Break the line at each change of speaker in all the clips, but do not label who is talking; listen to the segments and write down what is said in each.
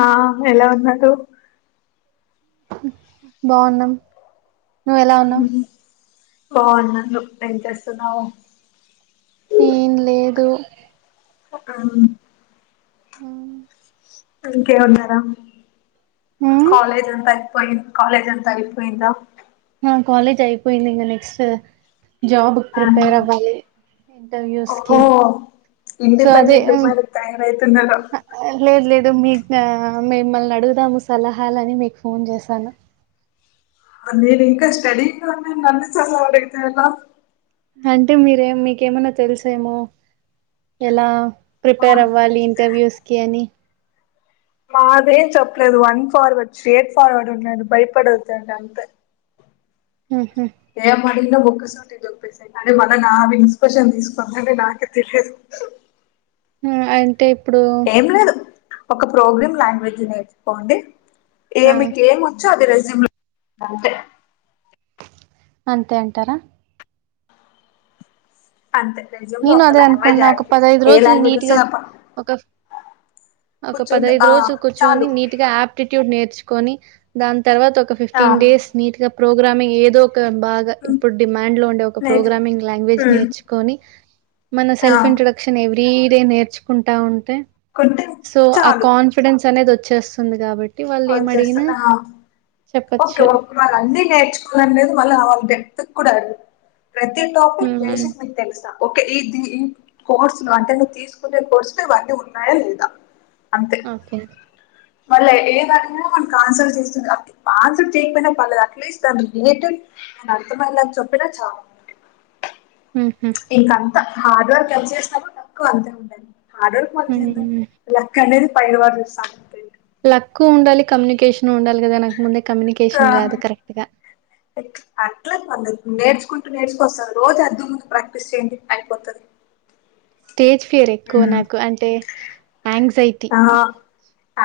ఆ ఎలా ఉన్నారూ
బాగున్నాం నువ్వు ఎలా ఉన్నావు
బాగున్నాను ఏం చేస్తున్నావ్
ఏం లేదు
ఆ
ఉమ్
ఇంకే ఉన్నారా కాలేజ్ అంతా అయిపోయింది కాలేజ్ అంత అయిపోయిందా
ఆ కాలేజ్ అయిపోయింది ఇంకా నెక్స్ట్ జాబ్
ఆ
ప్రిపేర్ అవ్వాలి ఇంటర్వ్యూస్ కి
ఓహో
సో అదే
ఇండిపెండెంట్ ఉమెన్ తయారవుతున్నారు
లేదు లేదు మీ మిమ్మల్ని అడుగుదాము సలహాలని మీకు ఫోన్ చేశాను
నేను ఇంకా స్టడీ [unintelligible]
అంటే మీరే మీకేమన్నా తెలుసేమో ఎలా ప్రిపేర్
మా-
అవ్వాలి ఇంటర్వ్యూస్ కి అని
మాదేం చెప్పలేదు వన్ ఫార్వడ్ స్ట్రెయిట్ ఫార్వడ్ ఉందండి భయపడదు అంతే
ఉహు
ఏం అడిగిన ఒక [unintelligible] నా ఇన్స్పిరేషన్ తీసుకోందంటే నాకే తెలియదు
అంతే
ఏం లేదు ఒక ప్రోగ్రామ్ లాంగ్వేజ్ నేర్చుకోండి ఇగ
ఆ
మీకు ఏమి వచ్చో అది రెజ్యమ్ లో అంటే
అంతే అంటారా
అంతే రెజ్యూమ్ లో
నేను
ఒక
అదే
లాంగ్వేజ్
అనుకున్నా
యాడ్
ఒక
చేయి
పదైదు
ఏ
రోజులు
లాంగ్వేజ్
నీట్గా
వస్తదో అప్ప
ఒక ఒక
కూర్చుంటే
పదైదు
ఆ
రోజులు కూర్చొని
చాలు
నీట్ గా ఆప్టిట్యూడ్ నేర్చుకో కోని దాని తర్వాత ఒక
ఆ
ఫిఫ్టీన్ డేస్ నీట్ గా ప్రోగ్రామింగ్ ఏదో బాగా
ఉమ్
ఇప్పుడు డిమాండ్ లో ఉండే ఒక
నేర్చు
ప్రోగ్రామింగ్ లాంగ్వేజ్
ఉమ్
నేర్చుకొని మన
ఆ
సెల్ఫ్ ఇంట్రొడక్షన్ ఎవ్రీ డే నేర్చుకుంటా ఉంటె
కుంటే
సో ఆ
చాలు
కాన్ఫిడెన్స్ అనేది వచ్చేస్తుంది కాబట్టి
వచ్చేస్తాన్న
చెప్పచ్చు.
ఓకేఓ అన్ని నేర్చుకోవాలనేది మళ్ళ వాళ్ళ [unintelligible] కూడా ప్రతి టాపిక్
హ్మ్.
బేసిక్ మీకు తెలుసా ఓకే ఈ ద ఈ కోర్సు ను అంటే నువ్వు తీసుకునే కోర్సులో ఇవన్నీ ఉన్నాయా లేదా
ఓకే
మళ్ళ ఏదన్న అన్సర్ చేస్తుంది ఆన్సర్ చేయకపోయినా పర్లేదు అట్లీస్ట్ అది రిలేటెడ్ అర్థమయ్యేలా చెప్పిన
మ్ హు
ఇంకంత హార్డ్ వర్క్ ఎంత చేసినా కుడా తక్కువ అంతే ఉంటది హార్డ్ వర్క్ మనం చేద్దాం
హ్మ్.
లక్కనే పైన [unintelligible]
లక్ ఉండాలి కమ్యూనికేషన్ ఉండాలి కదా నాకు ముందే
క
కమ్యూనికేషన్ రాదు కరెక్ట్‌గా.
అట్లా పర్లే నేర్చుకుంటూ నేర్చుకోొస్తా రోజు అద్ధం ముందు ప్రాక్టీస్ చేయండి అయిపోతది
స్టేజ్ ఫిర్ ఎక్కువ నాకు అంటే యాంగ్జైటీ.
ఆ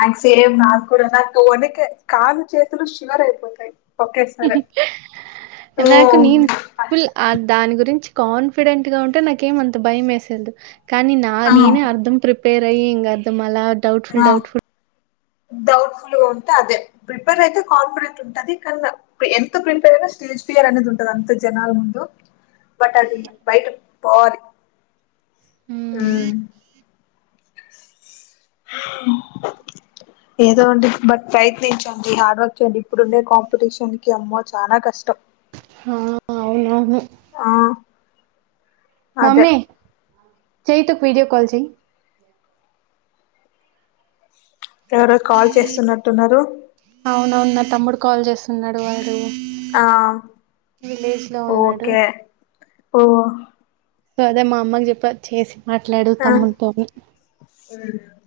అ సేమ్ నాకు కూడా నాకు ఓనుకే కాళ్లు చేతులు షివర్ అయిపోతాయి ఒకేసారి ఓ
నాకు నీను ఫుల్ ఆ దాని గురించి కాన్ఫిడెంట్ గా ఉంటే నాకేమంత భయం వేసేదు కానీ నా
ఆ
నేనే అర్ధం ప్రీ ిపేర్ అయి ఇంగ ద్ మళ్ళ డౌట్ఫుల్ డౌట్ఫుల్
డౌట్ఫుల్గా ఉంటే అదే ప్రిపేర్ అయితే కాన్ఫిడెంట్ ఉంటుంది కాన్నా ఎంత ప్రిపేర్ అయి స్టేజ్ ఫియర్ అనేది ఉంటది అంత జనాల ముందు బట్ అది బయట పారీ మ్ ఏదో అండి బట్ ప్రయత్నించండి హార్డ్ వర్క్ చేయండి ఇప్పుడుండే కాంపిటీషన్ కి అమ్మో చాలా కష్టం
ఆవును అవునవును
ఆ అదే
మమ్మీ చైతు కి వీడియో కాల్ చేయ
ఎవరో కాల్ చేస్తున్నట్టున్నారు
అవునవును నా తమ్ముడు కాల్ చేస్తున్నాడు వాడు
ఆ
విలేజ్ లో ఉన్నాడు
ఓకే ఓ
సో అదే మా అమ్మకి చెప్ప చేసి మాట్లాడు తమ్మునితోని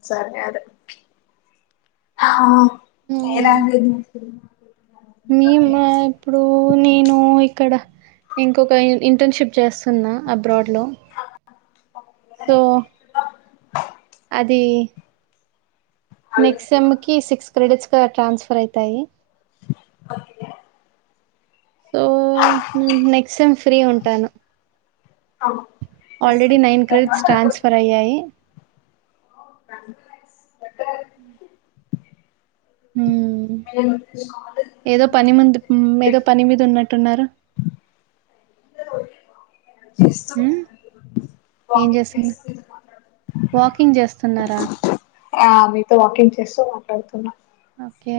సర్ కాదు ఆ ఏ లాంగ్వేజ్ తీసుకున్నాడు
మీము ఇప్పుడు నేను ఇక్కడ ఇంకొక ఇంటర్న్షిప్ చేస్తున్నా అబ్రాడ్ లో సో అది నెక్స్ట్ ఎమ్ కి సిక్స్ క్రెడిట్స్ ట్రాన్స్ఫర్ అవుతాయి సో నేను నెక్స్ట్ సేమ్ ఫ్రీ ఉంటాను
అవును
already nine credits
next [unintelligible] [inaudible]
transfer అయ్యాయి
[unintelligible] [inaudible]
మ్ ఏదో పని ముందు ఏదో పని మీద ఉన్నట్టున్నారు మ్ ఏం
వాకింగ్
చేస్తుంది
చేస్తూ మీతో మాట్లాడుతున్నా
వాక్ కింగ్ చేస్తున్నారా
ఆ మీతో వాకింగ్ చేస్తూ మాట్లాడుతున్నా
ఓకే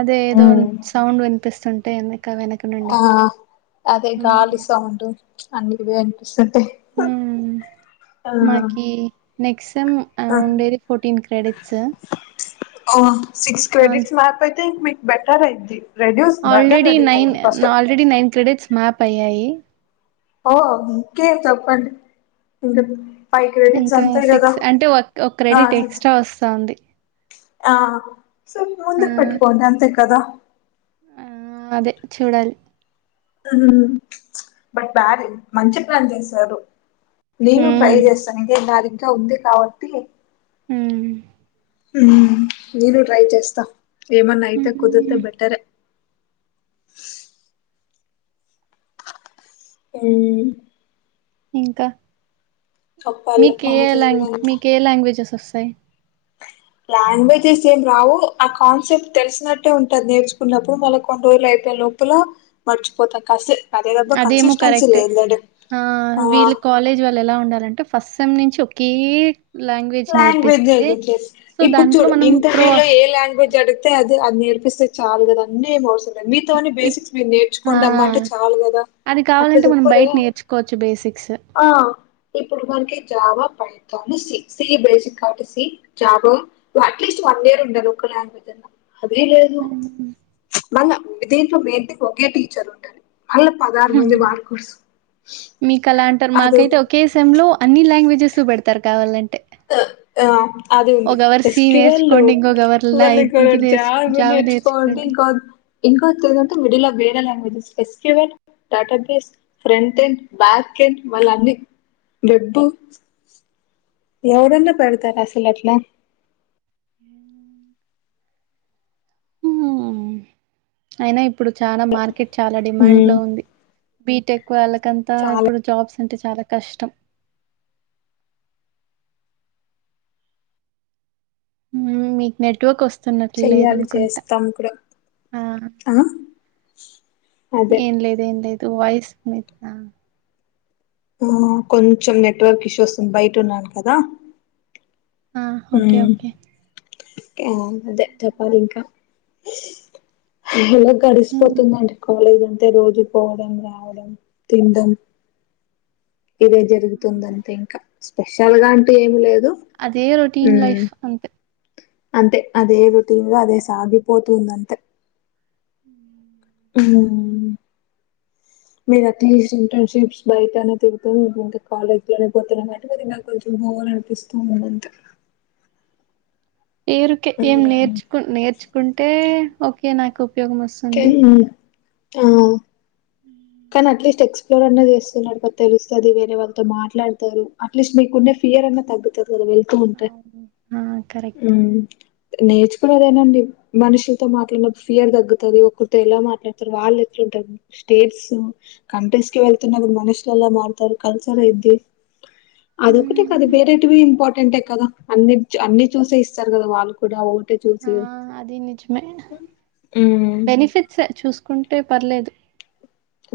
అదే ఏదో సౌండ్ వినిపిస్తుంటే వెనక నుండి
ఆ అదే
హ్మ్
గాలి సౌండ్ అన్ని వినిపిస్తుంది
మ్ మాకి
ఆ
నెక్స్ట్ సెమ్ ఉండేది ఫోర్టీన్ క్రెడిట్స్
మ్ సిక్స్ క్రెడిట్స్ మ్యాప్ అయితే ఇక మీకు బెటర్ అయిద్ది reduce burden
already
reduce
nine
అయిద్ది first
already nine credits map అయ్యాయి
ఓ ఇంకేమ్ చెప్పండి ఇంక
ఇంకా సిక్స్ అంటే ఒక
ఆ
క్రెడిట్
సిక్స్
ఎక్స్ట్రా వస్తాంది
ఆ సం ముందుకు పెట్టుకోండి అంతే కదా
ఆ! అదే చూడాలి
మ్ బట్ డాడీ మంచి పని చేశారు నేను ట్రై
హ్మ్.
చేస్తాను ఇదే దారింకా ఉంది కాబట్టి
హమ్మ్
హ నేను ట్రై చేస్తా ఏమన్నా అయితే కుదిరితే
హ్మ్.
బెటరే [inaudible] [unintelligible] మ్మ్
ఇంకా
చెప్పాలి
మీకు ఏ ఏలాంగ్
మాదేందంత
మీకు ఏ లాంగ్వేజెస్ వస్తాయి
లాంగ్వేజెస్ ఏం రావు ఆ కాన్సెప్ట్ తెలిసినట్టే ఉంటది నేర్చుకున్నప్పుడు మళ్ళీ కొన్ని రోజులు అయిపో లోపల మర్చిపోతాం కాసేపు
అదేమో కరెక్టే ఆ వీళ్లు కాలేజ్ వాళ్ళు ఎలా ఉండాలంటే ఫస్ట్ సెమ్ నుంచి కి
లాంగ్వేజ్ ఏదో చేస్
సో,
ఇప్పుడు
దాంట్లో
చూడు
మనం ప్రో
ఇంటర్వ్యూ లో ఏ లాంగ్వేజ్ అడిగితే అది అది నేర్పిస్తే చాలు కదా అన్నీ ఏమి అవసరం లేదు మిగతా అన్ని
ఇప్
బేసిక్స్ మీరు
ఆ!
నేర్చుకోండి అమ్మా అంటే చాలు కదా
అది
అట్లా
కావాలంటే మనం
చెప్పరే
బయట నేర్చుకోవచ్చు బేసిక్స్
ఆ ఇప్పుడు మనకి Java Python C C basic కాబట్టి C job at least one year ఉండదు ఒక లాంగ్వేజన్నా అదీ లేదు
హ్మ్.
మళ దీంట్లో వెంటికీ ఒకే టీచర్ ఉంటరు
హ్ మీకు అలా అంటారు
అది
మాకైతే ఒకే సెమ్ లో అన్ని లాంగ్వేజెస్ పెడతారు కావాలంటే
ఆ అది ఉంది
ఒకవరు
ఎస్
సి
క్యూ్యూ ఎల్
నేర్చుకోండి ఇంకొకవరు లా ఇది నేర్చు
[unintelligible]
జావా నేర్చుకోండి
నెస్కోకా [unintelligible] ఇంకో తేడా అంటే మిడిల్ లో వేరే languages S Q L database front end back కేడి మళ్ళ అన్ని డబ్బు ఎవడన్నా పెడతార అసలట్లా
హ్మ్ అయినా ఇప్పుడు చాలా మార్కెట్ చాలా డిమాండ్ లో ఉంది బీటెక్ వాళ్ళకంతా
చాలా
ఇప్పుడు జాబ్స్ అంటే చాలా కష్టం మ్ మీకు నెట్వర్క్ వస్తుందా
చెయ్యాలి చేస్తాం కూడా
ఆ
ఆ అదే
ఏం లేదు ఏం లేదు వాయిస్ మీద
ఆ కొంచెం నెట్వర్క్ ఇష్యూ వస్తుంది బయట ఉన్నాను కదా
ఆ ఓకే
ఉమ్
ఓకే
అదే చెప్పాలి ఇంకా
హ్మ్
గడిసిపోతుందండి కాలేజ్ ఉంటే రోజు పోవడం రావడం తినడం ఏదో జరుగుతుంది అంతే ఇంకా స్పెషల్ గా అంటే ఏమి లేదు
అదే రొటీన్
ఉమ్
లైఫ్ అంతే
అంతే అదే రుటీన్ లో అదే సాగిపోతుంది అంతే
ఉ
ఆ మీరు అట్లీస్ట్ ఇంటర్న్షిప్స్ బయటనే తిరుతారు ఇంకా కాలేజ్ లోనే పోతానన్నమాట మది నాకు కొంచెం పోల్డిపిస్తూ ఉందంత
పేరుకే ఏం నేర్చుకు నేర్చుకుంటే ఓకే నాకు ఉపయోగం వస్తుంది
అ కానీ అట్లీస్ట్ ఎక్స్ప్లోర్ అన్నా చేస్తున్నాడు కదా తెలుస్తుంది వేరే వాళ్ళతో మాట్లాడతారు అట్లీస్ట్ మీకుండ ఫియర్న్నా తగ్తది కదా వెళ్తూ ఉంటే
అవును ఆ కరెక్ట్
నేర్చుకున్నదేనాండి మనుషులతో మాట్లాడినప్పు ఫియర్ తగ్గుతుంది ఒకరితో ఎలా మాట్లాడతారు వాళ్ళు ఎట్ స్టేట్స్ కంట్రీస్ క వెళ్తన్నా మనుషుల ఎ మతారు కల్చర్ ఇది అదొ ఒకటిే క అదు
హ్మ్
వేర ఇంపార్ ంటే కదా అన్ని అన్ని చూసే ఇస్తారు కదా వాళ్ళు కూడా
ఆ
చూసి
అది నిజమే
ఉమ్
బెనిఫిట్స్ చూసుకుంటే పర్లేదు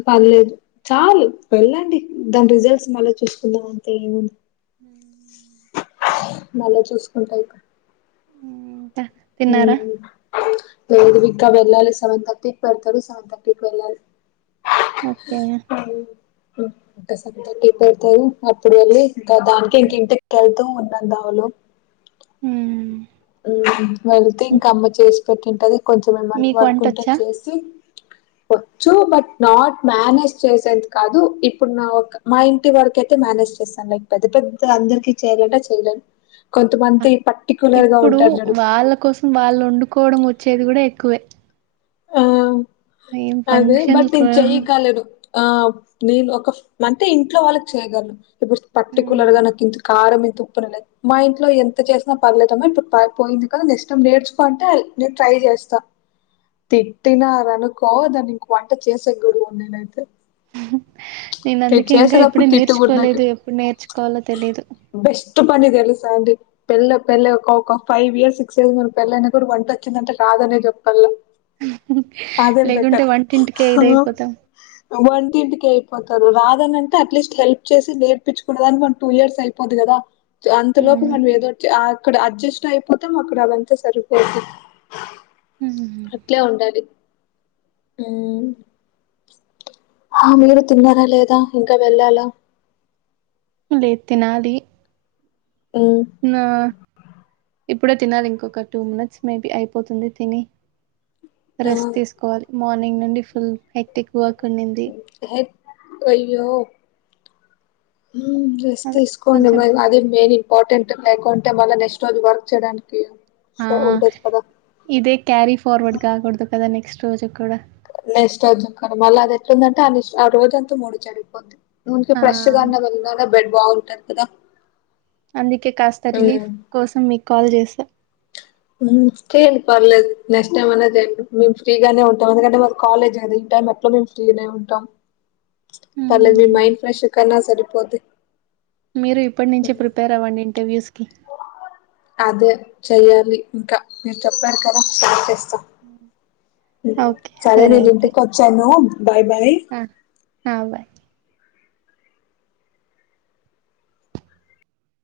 పదిలేదు చాలు వెళ్ళండి దాని రిజల్ట్స్ మళ్ళా చూసుకుందాం అంతే ఏముంది
హ
మళ్ళా చూసుకుంటా ఇప్పు
ఇంకా తిన్నారా
హ బిగ గా వెళ్ళాలి సెవెన్ థర్టీకి పెడతారు సెవెన్ ర్టీకి వెళ్ళాలి
ఓకే
క్కసపతారు అప్పుడు వెళ ఇంకా దానికి ఇంక ఇంటికి వెళ్తూ ఉన్న దావులు
హ
వెళ్తే ఇంక అమ్మ చేసి పెట్టింటది కొంచెం ఏమ
మీకు
వర్క్ ఉంటే
వంటొచ్చా
చేసి బట్ నాట్ మేనేజ్ చేసే కాదు ఇప్పుడు నా మా ఇంటి వరకుయితే మేనేజ్ చే ై పెద్ద పెద్ద అందరికి చేయాలంటే చెయలే కొంతమంది పర్టికులర్ గా ఉ
ఇప్పుడు వాళ్ళ కోసం వాళ్ళు వండుకోవడం వచ్చేది కూడా ఎక్కువే
ఆ
ఏం
అద
ఫంక్షన్లు
బట్ ఇన్
కూడా
చెయ్య కాలెడు ఆ నేను ఒక అంటే ఇంట్లో వాళ్ళకి చేయగలను ఇప్పుడు పర్టికులర్
ఉమ్.
గా నాకు ఇ కారంమ తుప్పున లేదు మా ఇంట్లో ఎంత చేసినా పర్లేదమో ఇప్పుడు పోయింది కదా ఇష్టం నేర్చుకో అంటే న ట్రై చేస్తా తిట్టినారనుకో దాన్ని ఇంక వంట చేసే గురువు నేనైతే
నేను అందుకే ఇంకా
చేసేటప్పుడు
ఇప్పుడే
తిట్టకూడదు నాకు.
నేర్చుకోలేదు ఎప్పుడు నేర్చుకోవాలో తెలిదు
బెస్ట్ పని తెలుసుా అండి పెళ్ పెళ్ ఒక ఫైవ్ ఇయర్స్ సిక్స్ ఇయర్ పెళ్ైన కూడా వంట వచ్చిందంటే అదనే చెప్పాల అదే
లేకుంటే
పెెట్టర్
వంటింటికే ఇదయిపోతాం
వంటీంటకియిపో రాదనంటే అట్లీస్ట్ హెల్ప్ చేసి నేర్పించుకున్న దానికి ఒకన్ టూ ఇయర్స్ అయిపోదు కదా అంతలోపు మనం ఏదోచ్చ అక్కడ అడ్జస్ట్ అయిపోతాం అక్కడ అవంతా సరిపోద్ది అట్లా ఉండాలి అ మీ తున్నారా లేదా ఇంకా వెళ్ళాలా
లేద్ తినాలి
ఉమ్.
నా ఇప్పుడే తినాలి ఇంకొక టూ మినిట్స్ మేబీ అయిపోతుంది తిని
ఆ
రెస్ట్ తీసుకోవాలి మార్నింగ్ నుండి ఫుల్ హైక్టిక్ వాక్ ఉంంది
గయ్యో డ్రెస్
అదే
తీసుకోండి
కొంచెం
మరి అది మెయిన్ ఇంపార్టెంట్ లేకుంటే మళ్ళ నెక్స్ట్ రోజు వర్క్ చేయడానికి
ఆ
ఉండదు కదా
ఇదే క్యారి ఫార్వర్డ్ కాగూడదు కదా నెక్స్ట్ రోజు కూడా
నెస్ వచ్చుక్క మళ్ళీ అది ఎట్లుందంటే ఆస్ ఆ రోజంతా మూడి చెడిగిపోద్ది ఊనికి
ఆ
ఫ్రెష్ గా అన్న వెళదా బెడ్ బాగుంటది కదా
అందుకే కాస్త
ఉమ్
రిలీఫ్ కోసం మీక్ కాల్ చేసా
చేయండి పర్లేదు నెక్స్ట్ టైమ్ అనేది మేము ఫ్రీగానే ఉంటాం ఎందుకంటే మా కాలేజ్ అది టయి మట్లా మేము ఫ్రీనే ఉంటాం పర్లేద్ మీ
మ్మ్.
మైండ్ ఫ్రెష్ కయినా సరిపోదు
మీరు ఇప్పటి నుంచే ప్రిపేర్ అవ్వండి ఇంటర్వ్యూస్కి
అదే చెయ్యాలి ఇంక మీరు చెప్పారు కదా స్పార్ట్ చేస్త
అ
సరే నేను ఇంటికి వచ్చాను బాయ్ బాయ్
అ ఆ బాయ్